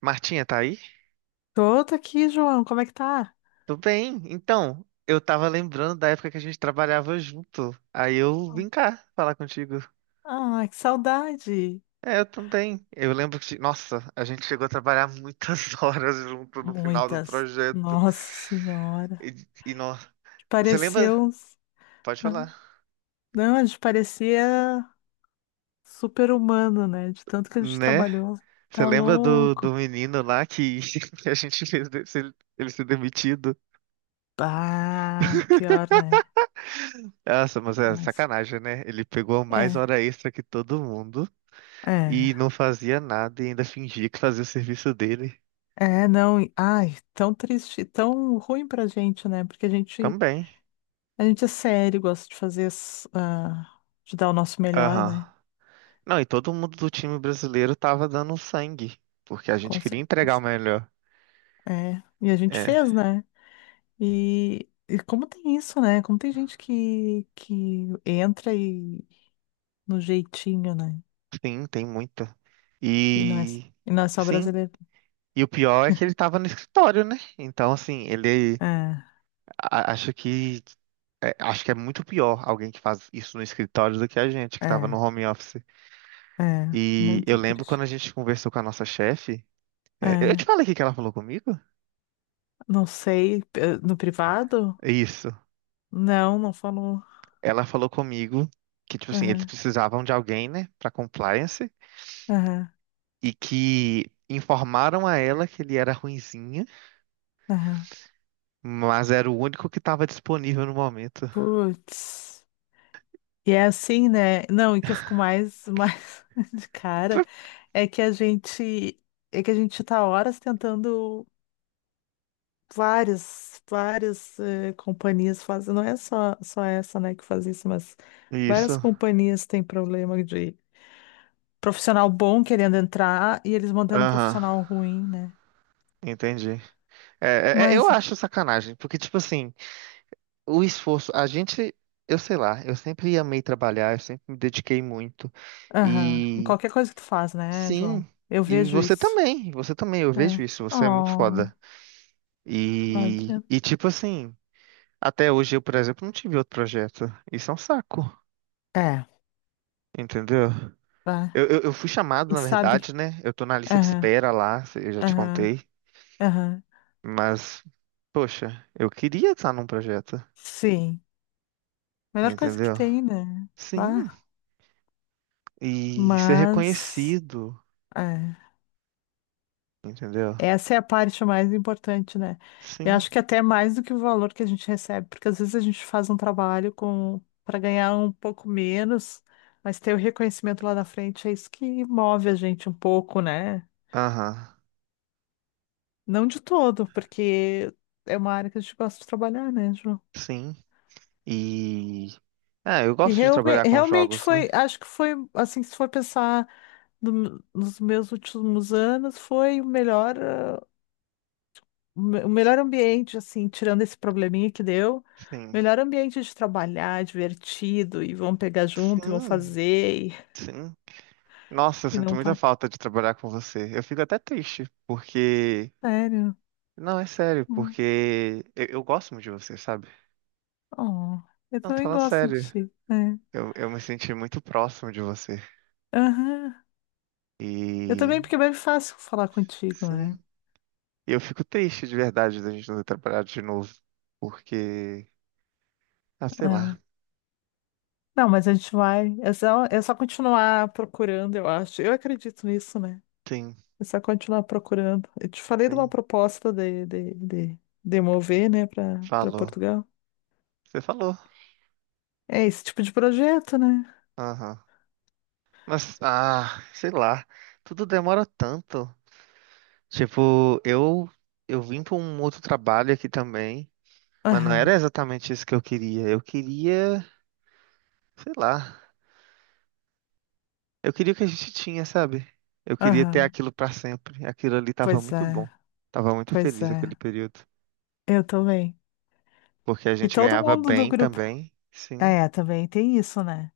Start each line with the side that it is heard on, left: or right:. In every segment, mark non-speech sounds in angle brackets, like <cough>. right: Martinha, tá aí?
left: Tô, tô aqui, João. Como é que tá?
right: Tudo bem. Então, eu tava lembrando da época que a gente trabalhava junto. Aí eu vim cá falar contigo.
left: Ah, que saudade.
right: É, eu também. Eu lembro que, nossa, a gente chegou a trabalhar muitas <laughs> horas junto no final do
left: Muitas.
right: projeto.
left: Nossa Senhora.
right: E, e nó- Você lembra?
left: Pareceu.
right: Pode
left: Né?
right: falar.
left: Não, a gente parecia super-humano, né? De tanto que a gente
right: Né?
left: trabalhou.
right: Você
left: Tá
right: lembra do
left: louco.
right: menino lá que, <laughs> que a gente fez ele ser demitido?
left: Bah,
right: <laughs>
left: pior, né?
right: Nossa, mas é
left: Mas.
right: sacanagem, né? Ele pegou mais
left: É,
right: hora extra que todo mundo.
left: é.
right: E não fazia nada e ainda fingia que fazia o serviço dele
left: É, não. Ai, tão triste, tão ruim pra gente, né? Porque
right: também.
left: a gente é sério, gosta de fazer, de dar o nosso melhor,
right: Aham.
left: né?
right: Não, e todo mundo do time brasileiro tava dando sangue, porque a gente
left: Com
right: queria entregar o
left: certeza.
right: melhor.
left: É, e a gente
right: É,
left: fez, né? E como tem isso, né? Como tem gente que entra e no jeitinho, né?
right: sim, tem muita.
left: E não é,
right: E
left: e não é só
right: sim,
left: brasileiro.
right: e o pior é que ele tava no escritório, né? Então, assim,
left: É,
right: a- acho que acho que é muito pior alguém que faz isso no escritório do que a gente, que tava no
left: é,
right: home office.
left: é.
right: E eu
left: Muito
right: lembro
left: triste.
right: quando a gente conversou com a nossa chefe. É, eu te
left: É,
right: falei o que que ela falou comigo?
left: não sei. No privado?
right: Isso.
left: Não, não falou.
right: Ela falou comigo que, tipo assim, eles
left: Aham,
right: precisavam de alguém, né, pra compliance,
left: aham,
right: e que informaram a ela que ele era ruinzinha,
left: aham.
right: mas era o único que tava disponível no momento.
left: Putz. E é assim, né? Não, e que eu fico mais, mais <laughs> de cara
right: <laughs>
left: é que a gente. É que a gente tá horas tentando. Várias, várias companhias fazem, não é só, só essa, né, que faz isso, mas várias
right: Isso.
left: companhias têm problema de profissional bom querendo entrar e eles mantendo um
right: Aham.
left: profissional ruim, né?
right: Entendi. É, eu
left: Mas,
right: acho sacanagem, porque, tipo assim, o esforço, a gente, eu sei lá, eu sempre amei trabalhar, eu sempre me dediquei muito.
left: aham, em
right: E
left: qualquer coisa que tu faz, né, João?
right: sim,
left: Eu
right: e
left: vejo
right: você
left: isso.
right: também, eu vejo
left: É.
right: isso, você é muito
left: Oh,
right: foda.
left: vai ver.
right: E tipo assim. Até hoje eu, por exemplo, não tive outro projeto. Isso é um saco,
left: É,
right: entendeu?
left: tá.
right: Eu fui chamado,
left: E
right: na
left: sabe?
right: verdade, né? Eu tô na lista de
left: Aham,
right: espera lá, eu já te
left: aham,
right: contei.
left: aham.
right: Mas, poxa, eu queria estar num projeto,
left: Sim. Melhor coisa que
right: entendeu?
left: tem, né?
right: Sim,
left: Bah,
right: e ser
left: mas.
right: reconhecido,
left: É.
right: entendeu?
left: Essa é a parte mais importante, né? Eu
right: Sim,
left: acho que até mais do que o valor que a gente recebe, porque às vezes a gente faz um trabalho com para ganhar um pouco menos, mas ter o reconhecimento lá na frente é isso que move a gente um pouco, né?
right: aham,
left: Não de todo, porque é uma área que a gente gosta de trabalhar, né, João?
right: sim. E. Ah, eu
left: E
right: gosto de trabalhar com
left: realmente
right: jogos, né?
left: foi, acho que foi, assim, se for pensar nos meus últimos anos, foi o melhor. O melhor ambiente, assim, tirando esse probleminha que deu, o
right: Sim,
left: melhor ambiente de trabalhar, divertido, e vão pegar junto, e vão
right: sim,
left: fazer,
right: sim. Nossa, eu
left: e
right: sinto
left: não
right: muita
left: para.
right: falta de trabalhar com você. Eu fico até triste, porque.
left: Sério.
right: Não, é sério,
left: Hum.
right: porque eu gosto muito de você, sabe?
left: Oh, eu
right: Não, tô
left: também
right: falando
left: gosto de
right: sério.
left: ti, né?
right: Eu me senti muito próximo de você.
left: Aham. Eu
right: E
left: também, porque é bem fácil falar contigo,
right: sim,
left: né?
right: eu fico triste de verdade da gente não ter trabalhado de novo. Porque, ah, sei
left: É.
right: lá.
left: Não, mas a gente vai. É só continuar procurando, eu acho. Eu acredito nisso, né?
right: Sim,
left: É só continuar procurando. Eu te falei de uma
right: sim.
left: proposta de mover, né, para
right: Falou.
left: Portugal.
right: Você falou.
left: É esse tipo de projeto, né?
right: Aham. Mas, ah, sei lá. Tudo demora tanto. Tipo, eu vim pra um outro trabalho aqui também. Mas não
left: Aham,
right: era exatamente isso que eu queria. Eu queria, sei lá. Eu queria o que a gente tinha, sabe? Eu queria ter
left: aham.
right: aquilo pra sempre. Aquilo ali tava
left: Pois
right: muito bom.
left: é,
right: Tava muito
left: pois
right: feliz aquele
left: é.
right: período.
left: Eu também.
right: Porque a
left: E
right: gente
left: todo
right: ganhava
left: mundo do
right: bem
left: grupo.
right: também. Sim,
left: É, também tem isso, né?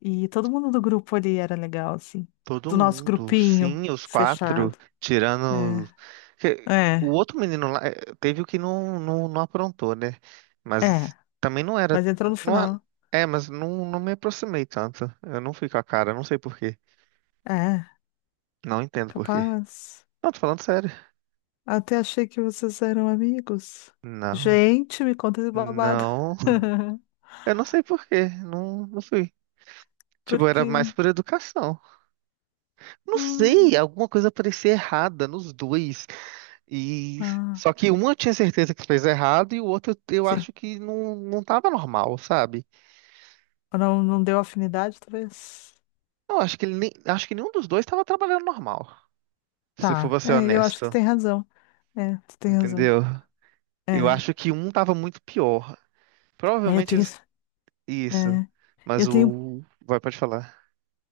left: E todo mundo do grupo ali era legal, assim.
right: todo
left: Do nosso
right: mundo.
left: grupinho
right: Sim, os quatro.
left: fechado.
right: Tirando. que-
left: É,
right: O
left: é,
right: outro menino lá teve o que não aprontou, né?
left: é.
right: Mas também não era.
left: Mas entrou no
right: Não, a-
left: final.
right: É, mas não, não me aproximei tanto. Eu não fui com a cara, não sei por quê.
left: É,
right: Não entendo por quê.
left: capaz.
right: Não, tô falando sério.
left: Até achei que vocês eram amigos.
right: Não.
left: Gente, me conta esse babado.
right: Não.
left: <laughs>
right: Eu não sei por quê, não, não fui. Tipo, era mais
left: Porque.
right: por educação. Não
left: Hum,
right: sei, alguma coisa parecia errada nos dois. E
left: ah,
right: só que um eu tinha certeza que fez errado e o outro eu
left: sim.
right: acho que não, não tava normal, sabe?
left: Não, não deu afinidade, talvez.
right: Eu acho que ele nem, acho que nenhum dos dois tava trabalhando normal. Se for
left: Tá,
right: pra ser
left: é, eu acho que tu
right: honesto,
left: tem razão. É, tu tem razão.
right: entendeu? Eu
left: É,
right: acho que um tava muito pior.
left: é,
right: Provavelmente eles isso,
left: é,
right: mas
left: eu tenho,
right: o vai pode falar.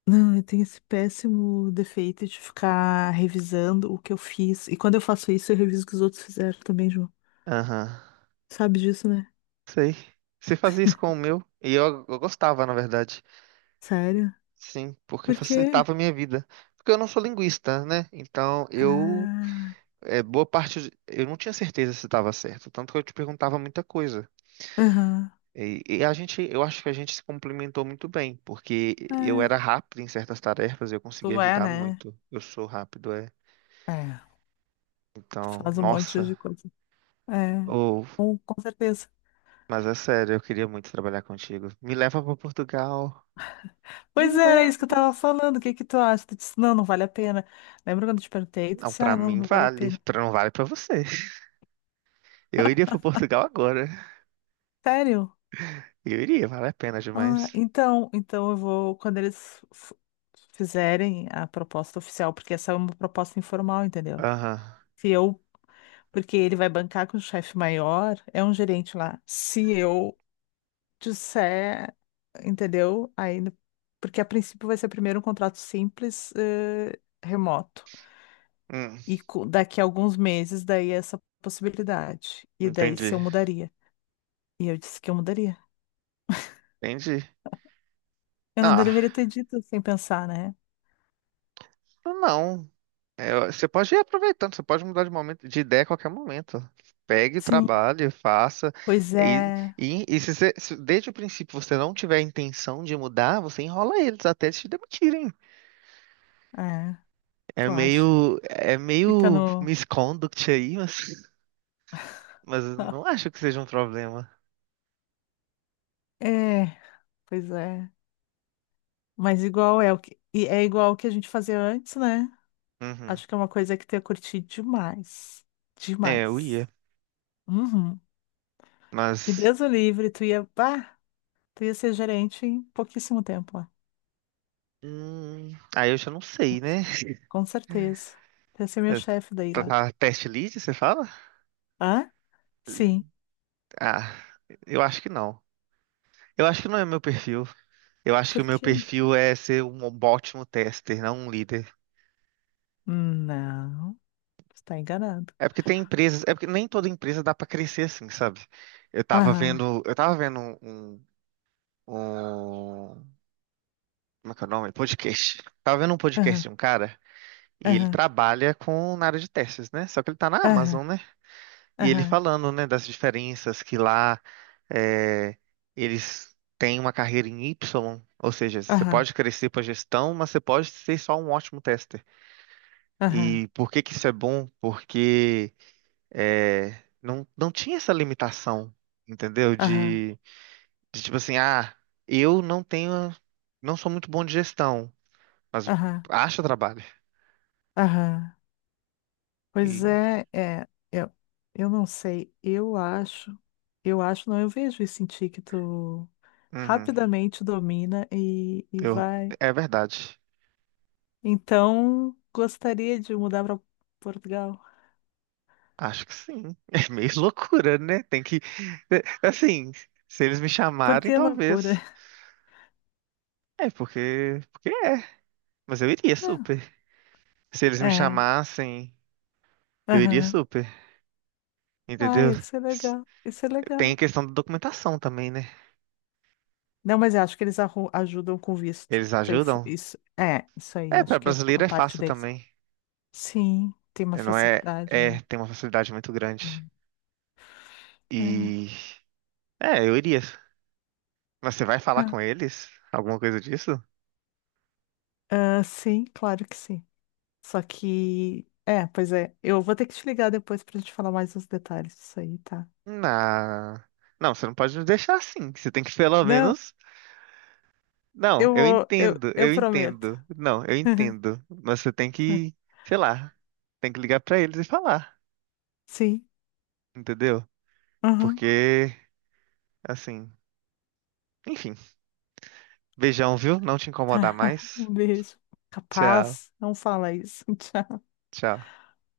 left: não, eu tenho esse péssimo defeito de ficar revisando o que eu fiz. E quando eu faço isso, eu reviso o que os outros fizeram também, João.
right: Aham.
left: Sabe disso, né?
right: Sei. Você fazia isso com o meu e eu gostava, na verdade.
left: Sério?
right: Sim, porque
left: Por quê?
right: facilitava a minha vida. Porque eu não sou linguista, né? Então eu,
left: Ah,
right: é, boa parte, eu não tinha certeza se estava certo, tanto que eu te perguntava muita coisa.
left: aham.
right: E a gente, eu acho que a gente se complementou muito bem, porque
left: É,
right: eu era rápido em certas tarefas, eu conseguia
left: tu é,
right: ajudar
left: né?
right: muito. Eu sou rápido, é.
left: É, tu
right: Então,
left: faz um monte de
right: nossa,
left: coisa. É,
right: ou,
left: com certeza.
right: mas é sério, eu queria muito trabalhar contigo. Me leva para Portugal. Me
left: Pois é, era isso que eu tava
right: leva.
left: falando. O que que tu acha? Tu disse, não, não vale a pena. Lembra quando eu te perguntei? Tu
right: Não,
left: disse,
right: para
left: ah, não,
right: mim
left: não vale a
right: vale,
left: pena.
right: para não vale para você. <laughs> Eu iria para Portugal agora.
left: Sério?
right: Eu iria, vale a pena
left: Ah,
right: demais.
left: então, então eu vou, quando fizerem a proposta oficial, porque essa é uma proposta informal, entendeu?
right: Aham.
left: Se eu, porque ele vai bancar com o chefe maior, é um gerente lá. Se eu disser, entendeu? Aí, no- Porque a princípio vai ser primeiro um contrato simples, remoto.
right: Hum,
left: E daqui a alguns meses, daí essa possibilidade. E daí se
right: entendi.
left: eu mudaria. E eu disse que eu mudaria.
right: Entendi.
left: Eu não
right: Ah,
left: deveria ter dito sem pensar, né?
right: não. É, você pode ir aproveitando, você pode mudar de momento, de ideia a qualquer momento. Pegue,
left: Sim.
right: trabalhe, faça.
left: Pois
right: E,
left: é,
right: e, e se você, se desde o princípio você não tiver a intenção de mudar, você enrola eles até eles te demitirem.
left: é,
right: É
left: tu acha?
right: meio, é
left: Fica
right: meio
left: no.
right: misconduct aí, mas eu não
left: <laughs>
right: acho que seja um problema.
left: É, pois é. Mas igual é o que. E é igual o que a gente fazia antes, né?
right: Uhum.
left: Acho que é uma coisa que tu ia curtir demais.
right: É, eu
left: Demais.
right: ia,
left: Uhum. E
right: mas
left: Deus o livre, tu ia. Bah, tu ia ser gerente em pouquíssimo tempo lá.
right: hum, aí eu já não
left: Com
right: sei,
left: cer-
right: né?
left: com certeza. Tu ia ser meu chefe daí
right: Pra
left: lá.
right: pra test lead, você fala?
left: Hã? Sim.
right: Ah, eu acho que não. Eu acho que não é meu perfil. Eu acho que
left: Por
right: o meu
left: quê?
right: perfil é ser um ótimo tester, não um líder.
left: Não, tu tá enganado.
right: É porque tem empresas, é porque nem toda empresa dá pra crescer assim, sabe? Eu tava
left: Aham,
right: vendo, eu tava vendo um, um, como é que é o nome? Podcast. Tava vendo um podcast
left: aham,
right: de um cara e ele
left: aham,
right: trabalha com na área de testes, né? Só que ele tá na
left: aham,
right: Amazon, né? E ele
left: aham,
right: falando, né, das diferenças que lá é, eles têm uma carreira em Y, ou seja, você
left: aham,
right: pode crescer para gestão, mas você pode ser só um ótimo tester.
left: aham.
right: E por que que isso é bom? Porque é, não tinha essa limitação, entendeu?
left: Aham,
right: De tipo assim, ah, eu não tenho, não sou muito bom de gestão, mas
left: aham,
right: acho trabalho.
left: aham. Pois
right: E,
left: é, é, eu não sei, eu acho, não, eu vejo e em que tu
right: uhum,
left: rapidamente domina e
right: eu,
left: vai.
right: é verdade.
left: Então, gostaria de mudar para Portugal.
right: Acho que sim. <laughs> É meio loucura, né? Tem que. É, assim, se eles me
left: Por
right: chamarem,
left: que loucura?
right: talvez. É, porque. Porque é. Mas eu iria
left: Não,
right: super. Se eles me
left: é,
right: chamassem, eu iria
left: aham.
right: super.
left: Ai,
right: Entendeu?
left: isso é
right: S-
left: legal, isso é
right: Tem a
left: legal.
right: questão da documentação também, né?
left: Não, mas eu acho que ajudam com visto.
right: Eles
left: Isso aí,
right: ajudam.
left: isso, é, isso aí,
right: É, para
left: acho que é
right: brasileiro
left: a
right: é
left: parte
right: fácil
left: deles.
right: também.
left: Sim, tem uma
right: É, não é.
left: facilidade,
right: É,
left: né?
right: tem uma facilidade muito grande.
left: É. É,
right: E. É, eu iria. Mas você vai falar
left: é.
right: com eles? Alguma coisa disso?
left: Ah, sim, claro que sim. Só que, é, pois é, eu vou ter que te ligar depois pra gente falar mais os detalhes disso aí, tá?
right: Na. Não, você não pode me deixar assim. Você tem que pelo
left: Não,
right: menos. Não,
left: eu
right: eu
left: vou,
right: entendo,
left: eu
right: eu
left: prometo.
right: entendo. Não, eu entendo.
left: <laughs>
right: Mas você tem que, sei lá, tem que ligar pra eles e falar,
left: Sim,
right: entendeu?
left: aham,
right: Porque, assim, enfim. Beijão, viu? Não te
left: tá.
right: incomodar
left: <laughs>
right: mais.
left: Um beijo.
right: Tchau,
left: Capaz, não fala isso. <laughs> Tchau.
right: tchau.